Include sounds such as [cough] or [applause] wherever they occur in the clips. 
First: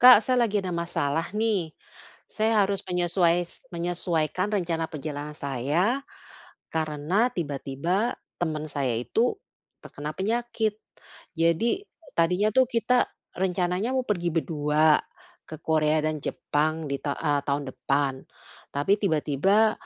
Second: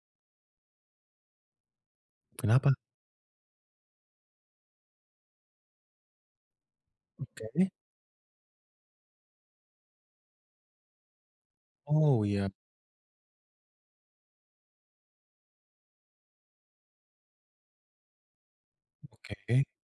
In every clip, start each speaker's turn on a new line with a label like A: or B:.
A: Kak, saya lagi ada masalah nih. Saya
B: Kenapa?
A: harus menyesuai menyesuaikan rencana perjalanan saya karena
B: Oke.
A: tiba-tiba teman saya itu terkena penyakit. Jadi
B: Oh,
A: tadinya
B: iya.
A: tuh kita rencananya mau pergi berdua ke Korea dan Jepang di ta eee, tahun depan. Tapi
B: Oke.
A: tiba-tiba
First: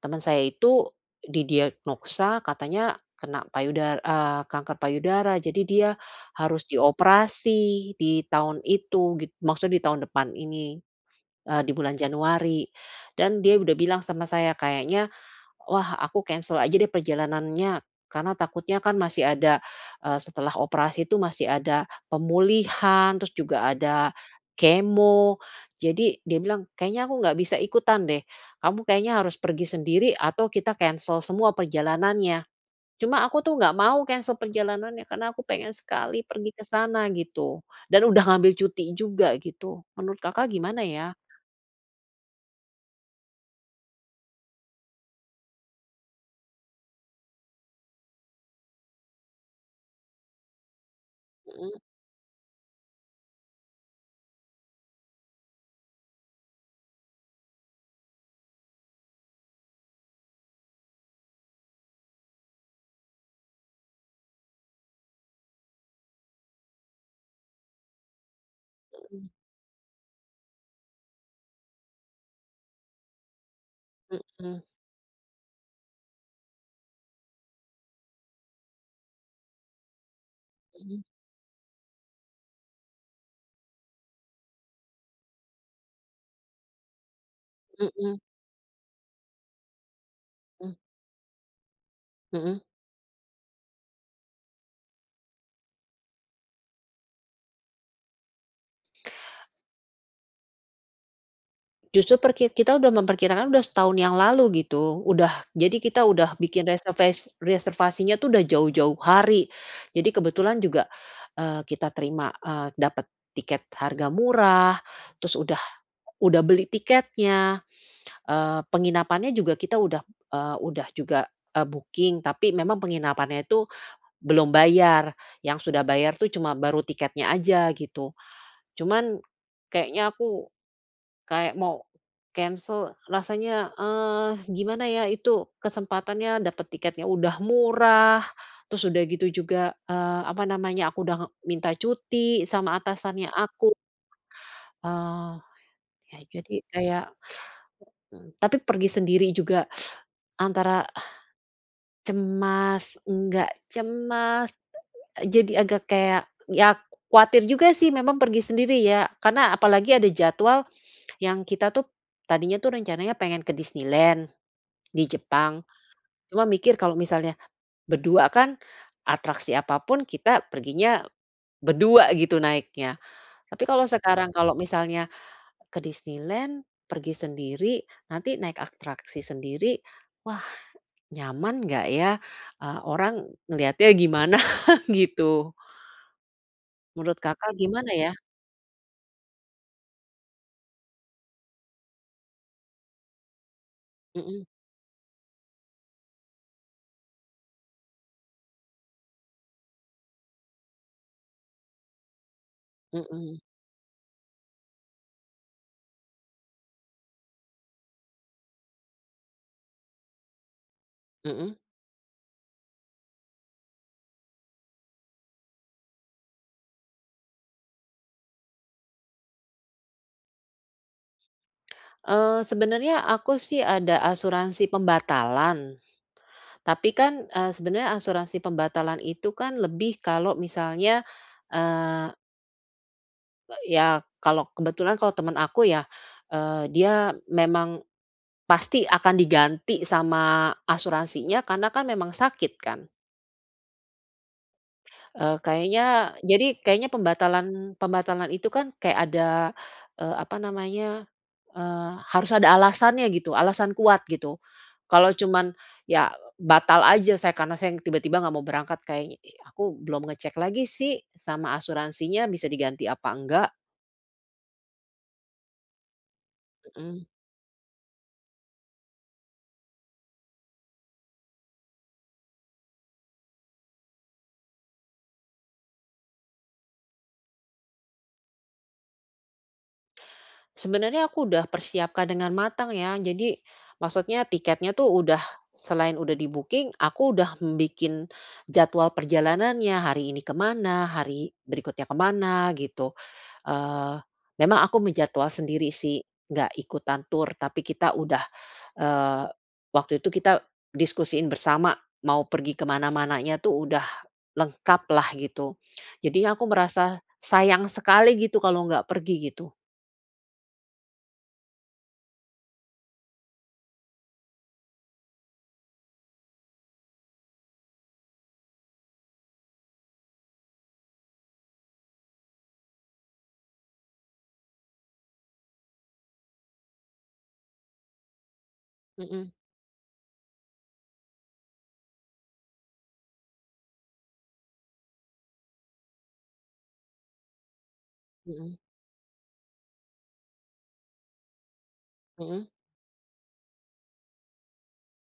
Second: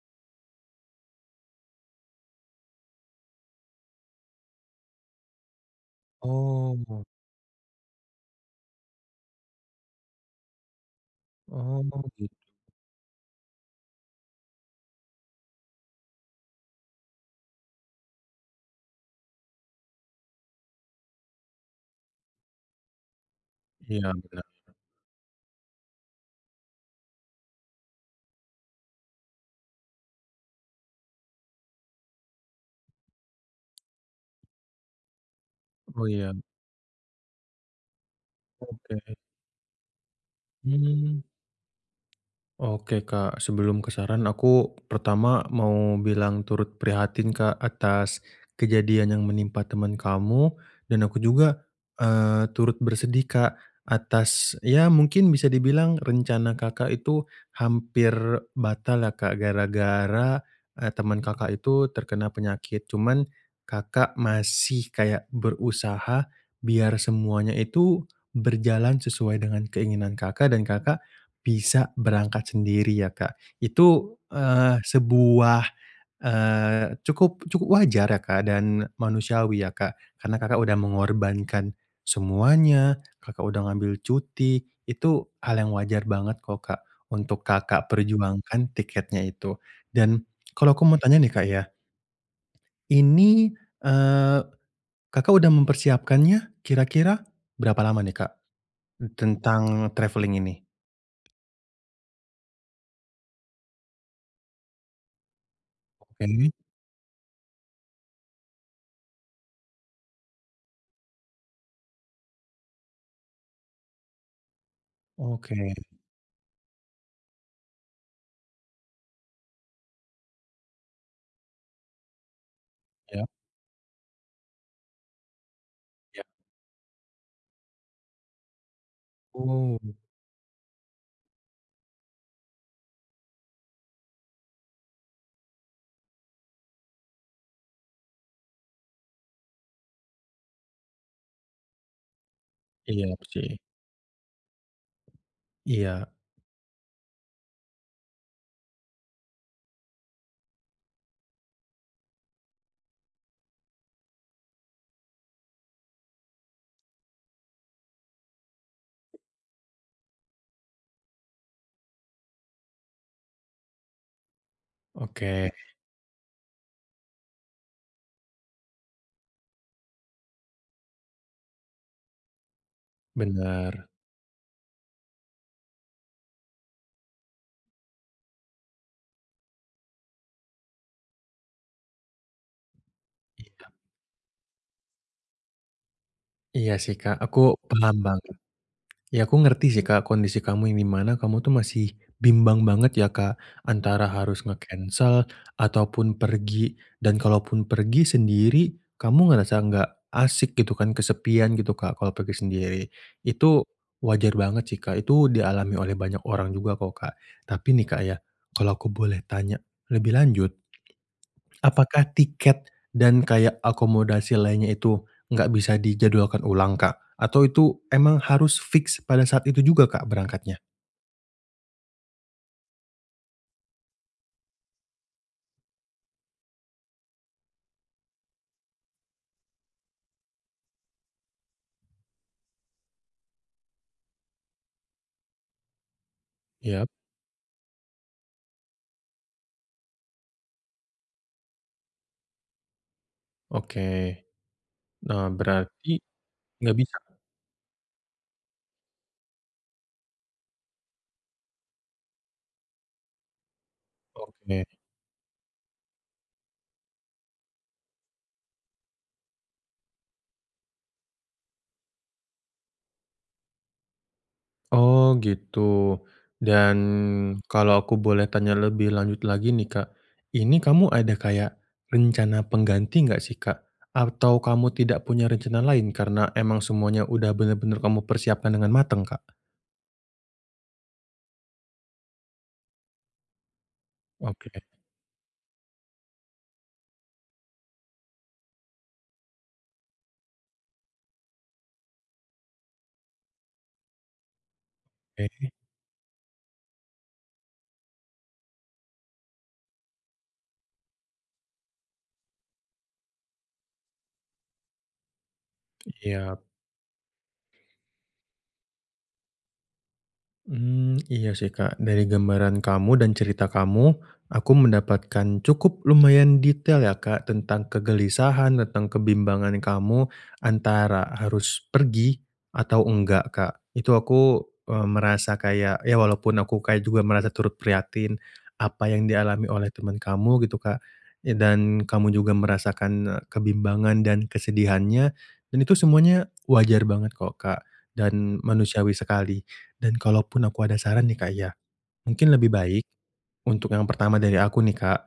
A: teman saya itu didiagnosa katanya kena payuda eee, kanker payudara. Jadi dia harus
B: Oh.
A: dioperasi di tahun itu git maksudnya di tahun depan ini, eee, di
B: Oh
A: bulan
B: git
A: Januari dan dia udah bilang sama saya, "Kayaknya wah aku cancel aja deh perjalanannya karena takutnya kan masih ada, eee, setelah operasi tuh masih ada pemulihan, terus juga ada
B: Iya bener.
A: kemo," jadi dia bilang, "kayaknya aku nggak bisa ikutan deh, kamu kayaknya harus pergi sendiri atau kita cancel semua perjalanannya." cuma aku tuh nggak mau cancel perjalanannya karena aku pengen
B: Oh
A: sekali
B: iya.
A: pergi ke sana gitu, dan udah ngambil cuti
B: Oke.
A: juga gitu. Menurut Kakak gimana ya?
B: Hmm. Oke, Kak. Sebelum ke saran aku pertama mau bilang turut prihatin, Kak, atas kejadian yang menimpa temen kamu dan aku juga,
A: Mhm.
B: eee, turut bersedih, Kak, atas ya mungkin bisa dibilang rencana Kakak itu hampir batal lah, Kak, gara-gara, eee, temen Kakak itu terkena penyakit. Cuman Kakak masih kayak berusaha biar semuanya itu berjalan
A: Mhm.
B: sesuai dengan keinginan Kakak dan Kakak bisa berangkat sendiri ya, Kak. Itu,
A: Mhm.
B: eee, sebuah, eee, cukup cukup wajar ya, Kak, dan manusiawi ya Kak, karena Kakak udah
A: Mhm.
B: mengorbankan semuanya. Kakak udah ngambil cuti, itu hal yang wajar banget kok, Kak, untuk Kakak
A: Mhm.
B: perjuangkan tiketnya itu. Dan
A: Hmm.
B: kalau aku mau tanya nih, Kak, ya.
A: Mhm.
B: Ini, eee, Kakak udah mempersiapkannya kira-kira berapa lama nih, Kak, tentang travelling ini?
A: Justru per ki kita udah memperkirakan udah setahun yang lalu, gitu. Udah jadi kita udah
B: Oke.
A: bikin reserves reservasinya itu sudah jauh-jauh hari. Jadi kebetulan juga, eee, kita terima, eee, dapat tiket harga murah, terus
B: Oke.
A: udah udah beli tiketnya. Eee, penginapannya juga kita udah, eee, udah juga, eee, booking, tapi memang
B: Ya.
A: penginapannya itu belum bayar, yang sudah bayar
B: Ya.
A: tuh cuma baru tiketnya aja, gitu. Cuman
B: Oh.
A: kayaknya aku, kayak mau cancel. Rasanya, eee, gimana ya, itu kesempatannya dapat tiketnya udah murah, terus udah gitu juga, eee, apa namanya, aku udah minta cuti sama
B: Iya,
A: atasannya
B: sih.
A: aku. Eee,
B: Iya.
A: ya jadi kayak heeh, tapi pergi sendiri juga antara cemas, enggak, cemas. Jadi agak kayak ya, kuatir juga sih memang pergi sendiri ya, karena apalagi ada jadwal yang kita tuh tadinya itu rencananya pengen ke Disneyland di
B: Oke.
A: Jepang. Cuma mikir, kalau misalnya berdua kan atraksi apa pun kita perginya berdua gitu naiknya. Tapi kalau
B: Bener.
A: sekarang kalau misalnya, ke Disneyland, pergi sendiri, nanti naik atraksi sendiri, wah, nyaman nggak ya? Eee, orang
B: Iya.
A: ngelihatnya gimana, gitu.
B: Iya sih, Kak,
A: Menurut Kakak
B: aku
A: gimana,
B: paham
A: ya?
B: banget. Ya, aku ngerti sih, Kak, kondisi kamu yang di mana kamu tuh masih bimbang banget ya, Kak, antara
A: Mhm.
B: harus nge-cancel ataupun pergi, dan kalaupun pergi sendiri kamu ngerasa enggak asik gitu kan, kesepian gitu, Kak kalau pergi sendiri,
A: Mhm.
B: itu wajar banget sih, Kak, itu dialami oleh banyak orang juga kok, Kak. Tapi nih, Kak, ya, kalau aku boleh tanya lebih lanjut,
A: Mhm.
B: apakah tiket dan kayak akomodasi lainnya itu enggak bisa dijadwalkan ulang, Kak? Atau itu emang harus fix pada saat itu juga, Kak, berangkatnya?
A: Eee, sebenernya aku sih ada asuransi pembatalan. Tapi kan, eee, sebenernya asuransi pembatalan itu kan lebih kalau misalnya, eee Eee, ya. Kalo kebetulan kalau temen aku ya, eee,
B: Iya.
A: dia memang pasti akan diganti sama asuransinya karena kan memang sakit kan.
B: Oke. Nah
A: Eee,
B: berarti,
A: kayaknya jadi
B: nggak
A: kayaknya
B: bisa?
A: pembatalan pembatalan itu kan kayak ada, eee, apa namanya, eee, harus ada alasannya gitu, alasan kuat gitu.
B: Oke.
A: Kalo cuman ya batal aja saya karena saya ng tiba-tiba nggak mau berangkat kayaknya aku belum ngecek lagi sih sama asuransinya bisa diganti apa enggak.
B: Oh gitu. Dan
A: Mhm.
B: kalau aku boleh tanya lebih lanjut lagi nih Kak, ini kamu ada kayak rencana pengganti nggak sih Kak? Atau kamu tidak punya rencana lain karena emang semuanya udah bener-bener kamu persiapkan dengan mateng Kak?
A: Sebenernya aku udah persiapkan dengan matang ya. Jadi maksudnya
B: Oke.
A: tiketnya tu udah selain udah di-booking aku udah m bikin jadwal perjalanannya, hari ini kemana, hari berikutnya ke mana gitu. Eee, memang aku menjadwal
B: Ke.
A: sendiri sih, nggak ikutan tur, tapi kita udah, eee, waktu itu kita diskusiin bersama, mau pergi ke mana-mananya tu udah lengkap lah gitu. Jadinya
B: Iya.
A: aku merasa sayang sekali gitu kalau nggak pergi gitu.
B: Mmm. Iya sih, Kak. Dari gambaran kamu dan cerita kamu aku mendapatkan cukup lumayan detail ya, Kak, tentang kegelisahan, tentang kebimbangan kamu antara harus pergi atau nggak, Kak. Itu aku, mmm, merasa kayak ya walaupun aku kayak juga merasa turut prihatin apa yang
A: Mhm.
B: dialami oleh teman kamu gitu, Kak. Eee, dan kamu juga merasakan, e kebimbangan dan kesedihannya. Dan itu semuanya wajar banget kok, Kak, dan
A: Mhm.
B: manusiawi sekali. Dan kalaupun aku ada saran nih, Kak, ya. Mungkin
A: Mhm?
B: lebih baik, untuk yang pertama dari aku nih, Kak,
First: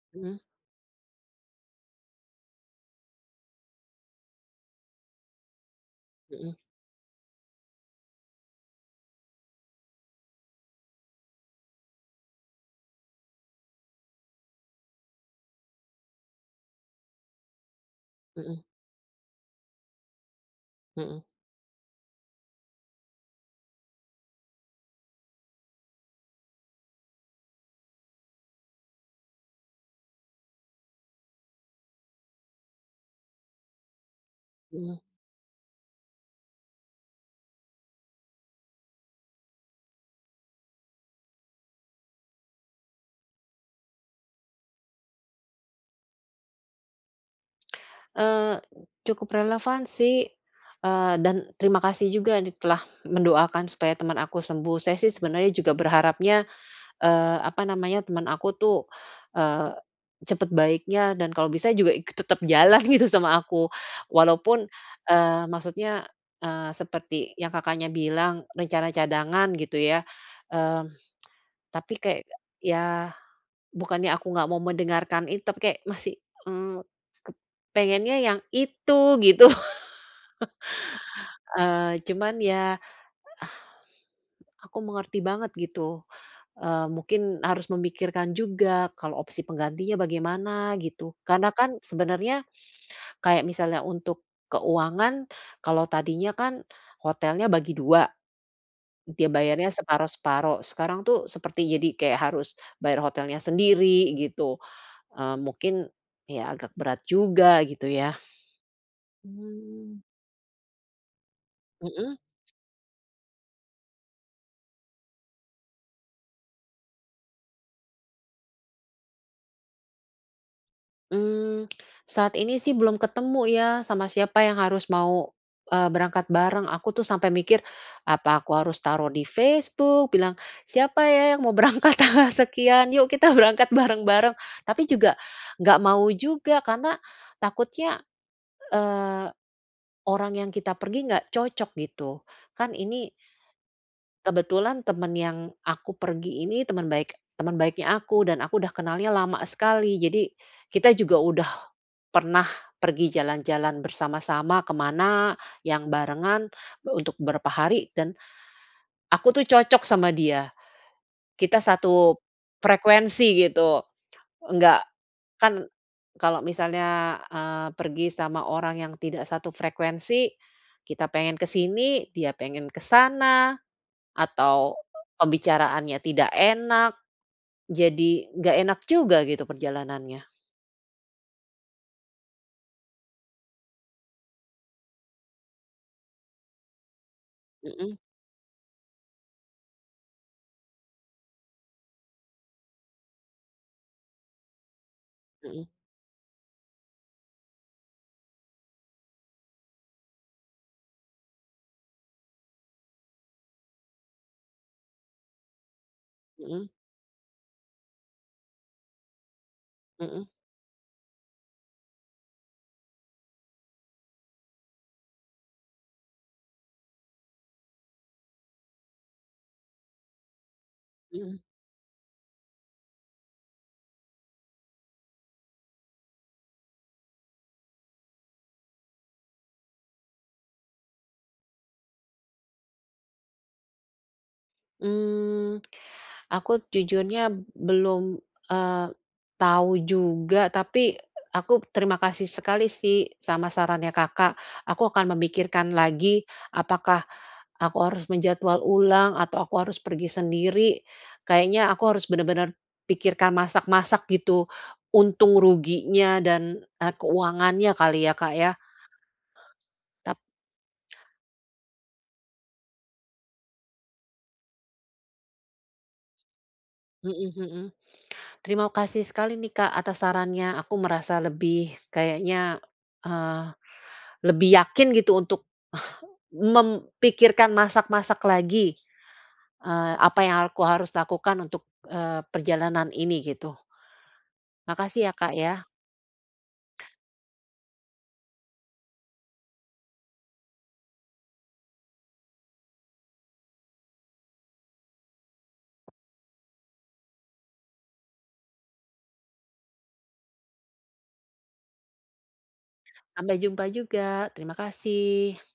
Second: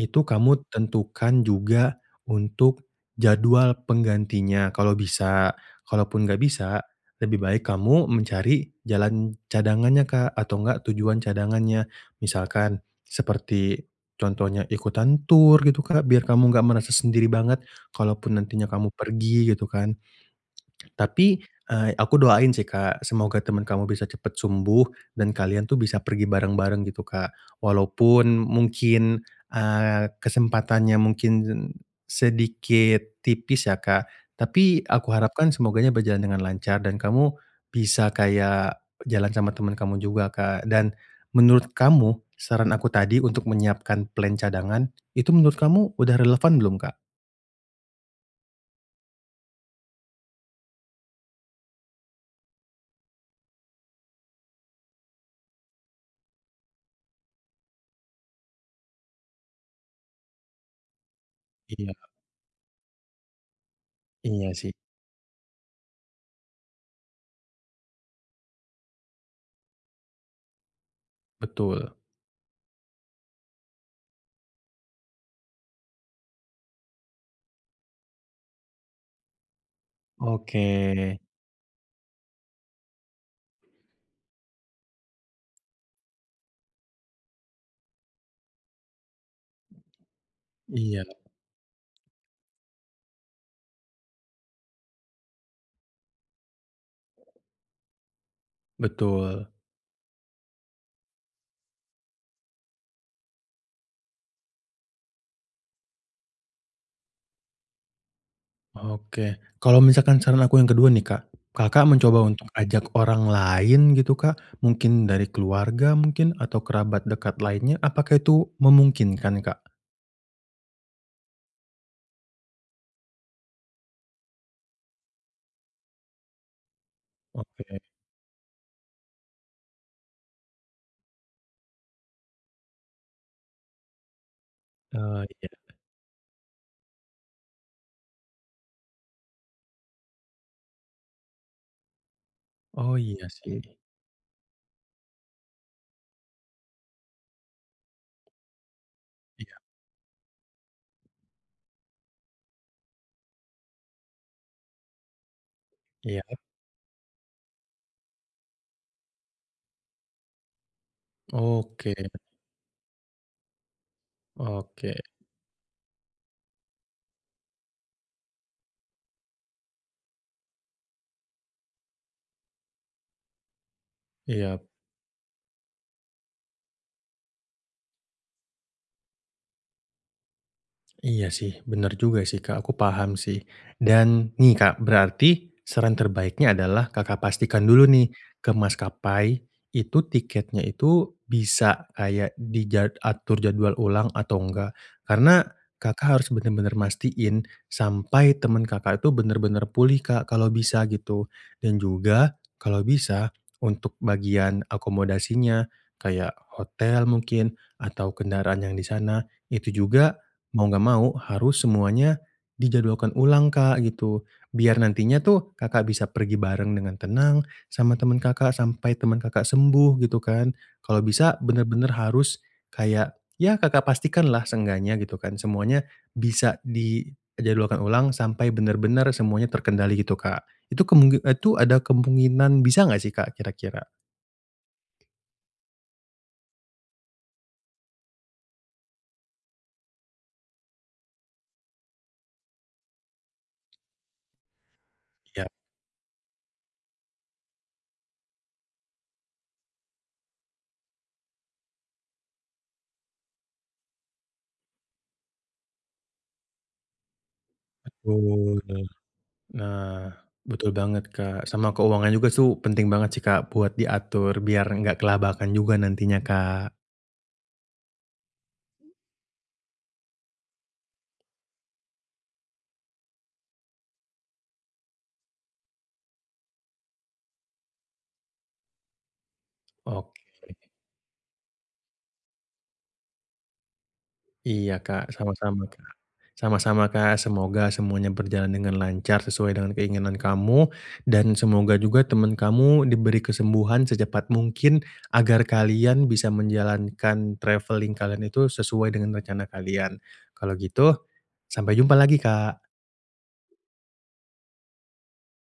B: itu
A: Mhm.
B: kamu tentukan juga untuk jadwal penggantinya kalau bisa. Kalaupun nggak
A: Mhm.
B: bisa lebih baik kamu mencari jalan cadangannya, Kak, atau nggak tujuan cadangannya. Misalkan seperti contohnya ikutan tur gitu, Kak, biar kamu nggak merasa sendiri banget kalaupun
A: Mhm.
B: nantinya kamu pergi gitu kan.
A: Mhm.
B: Tapi, eee, aku doain sih, Kak. Semoga teman kamu bisa cepat sembuh dan kalian tuh bisa pergi bareng-bareng gitu, Kak. Walaupun mungkin, eee, kesempatannya mungkin sedikit tipis ya, Kak. Tapi
A: Iya.
B: aku harapkan semoganya berjalan dengan lancar dan kamu bisa kayak jalan sama teman kamu juga, Kak. Dan menurut kamu saran aku tadi untuk menyiapkan plan cadangan itu menurut kamu udah relevan belum, Kak?
A: Eee, cukup relevan sih, eee, dan terima kasih juga di telah mendoakan supaya temen aku sembuh. Saya sih sebenernya juga berharapnya, eee, apa namanya temen aku tuh, eee, cepet baiknya dan kalau bisa juga
B: Iya.
A: ik tetep jalan gitu sama aku.
B: Iya
A: Walaupun
B: sih
A: eee, maksudnya, eee, seperti yang Kakaknya bilang rencana cadangan gitu ya. Mmm, [tsk] tapi
B: Betul.
A: kayak ya bukannya aku nggak mau mendengarkan itu, tapi kayak masih, mmm, ke pengennya yang itu gitu.
B: Oke
A: [chuckles] Eee, cuman ya, ah, aku mengerti banget gitu. Eee, mungkin harus memikirkan juga kalau opsi penggantinya bagaimana
B: Iya.
A: gitu. Karena kan sebenernya, kayak misalnya untuk keuangan. Kalau tadinya kan hotelnya bagi dua. Dia
B: Betul.
A: bayarnya separuh-separuh. Sekarang tuh seperti jadi kayak harus bayar hotelnya sendiri gitu. Eee, mungkin ya agak berat juga gitu ya.
B: Oke. Kalau
A: Mmm.
B: misalkan saran aku yang kedua nih, Kak, Kakak
A: Hmm.
B: mencoba untuk ajak orang lain gitu, Kak. Mungkin dari keluarga mungkin, atau kerabat dekat lainnya. Apakah itu memungkinkan, Kak?
A: Hmm, saat ini sih belum ketemu ya sama siapa yang harus mau, eee, berangkat bareng. Aku tuh sampai mikir
B: Oke.
A: apa aku harus taruh di Facebook bilang ,"Siapa ya yang mau berangkat tanggal sekian, yuk kita berangkat bareng-bareng." Tapi juga
B: Oh iya.
A: nggak mau juga karena takutnya, eee, orang yang kita pergi nggak cocok gitu kan
B: Oh,
A: ini
B: iya sih.
A: kebetulan temen yang aku pergi ini teman baik teman baiknya aku dan aku udah kenalnya lama
B: Iya.
A: sekali, jadi kita juga udah pernah pergi jalan-jalan bersama-sama ke mana yang
B: Iya.
A: barengan untuk beberapa hari dan aku tuh cocok sama dia, kita
B: Oke.
A: satu frekuensi gitu. Enggak,
B: Oke.
A: kan kalau misalnya, eee, pergi sama orang yang tidak satu frekuensi, kita pengen ke sini, dia pengen ke sana
B: Iya.
A: atau pembicaraannya tidak enak, jadi nggak enak juga gitu perjalanannya.
B: Iya sih, bener juga sih, Kak. Aku paham sih. Dan nih, Kak, berarti saran terbaiknya adalah Kakak pastikan dulu
A: Mhm.
B: nih ke maskapai, itu tiketnya itu bisa kayak di jad atur jadwal ulang atau enggak, karena
A: Mhm.
B: Kakak harus bener-bener mastiin sampai temen Kakak itu bener-bener pulih, Kak, kalau bisa, gitu. Dan juga kalau bisa untuk bagian akomodasinya, kayak
A: Mhm.
B: hotel mungkin atau kendaraan yang di sana, itu juga
A: Mhm.
B: mau enggak mau harus semuanya dijadwalkan ulang, Kak, gitu. Biar nantinya tuh Kakak bisa pergi bareng dengan tenang sama temen Kakak, sampai temen Kakak sembuh gitu, kan. Kalau bisa
A: Mhm.
B: bener-bener harus kayak ya Kakak pastikanlah seenggaknya gitu kan. Semuanya bisa dijadwalkan ulang sampai bener-bener semuanya terkendali gitu, Kak. Itu kemungi itu ada kemunginan bisa enggak sih, Kak, kira-kira?
A: Mmm, aku jujurnya belum, eee, tahu juga. Tapi, a aku terima kasih sekali sih sama sarannya Kakak. Aku akan
B: Iya.
A: memikirkan lagi apakah aku harus menjadwal ulang atau aku harus pergi sendiri. Kayaknya aku harus bener-bener pikirkan masak-masak gitu, untung ruginya dan, eee, keuangannya kali ya, Kak, ya.
B: Betul, nah. Nah,
A: Tap
B: betul banget, Kak. Sama keuangan juga su penting banget sih, Kak, buat diatur, biar enggak kelabakan juga nantinya, Kak.
A: Mhm mhm. Terima kasih sekali nih, Kak, atas sarannya, aku merasa lebih kayaknya, eee, lebih yakin gitu untuk mem pikirkan masak-masak lagi, eee, apa yang alku
B: Oke.
A: harus lakukan untuk, eee, perjalanan ini, gitu.
B: Iya,
A: Makasih
B: Kak,
A: ya, Kak, ya.
B: sama-sama, Kak. Sama-sama, Kak, semoga semuanya berjalan dengan lancar sesuai dengan keinginan kamu. Dan semoga juga temen kamu diberi kesembuhan secepat mungkin, agar kalian bisa menjalankan travelling kalian itu sesuai dengan rencana kalian. Kalau gitu sampai jumpa lagi, Kak.
A: Sampai jumpa juga. Terima kasih.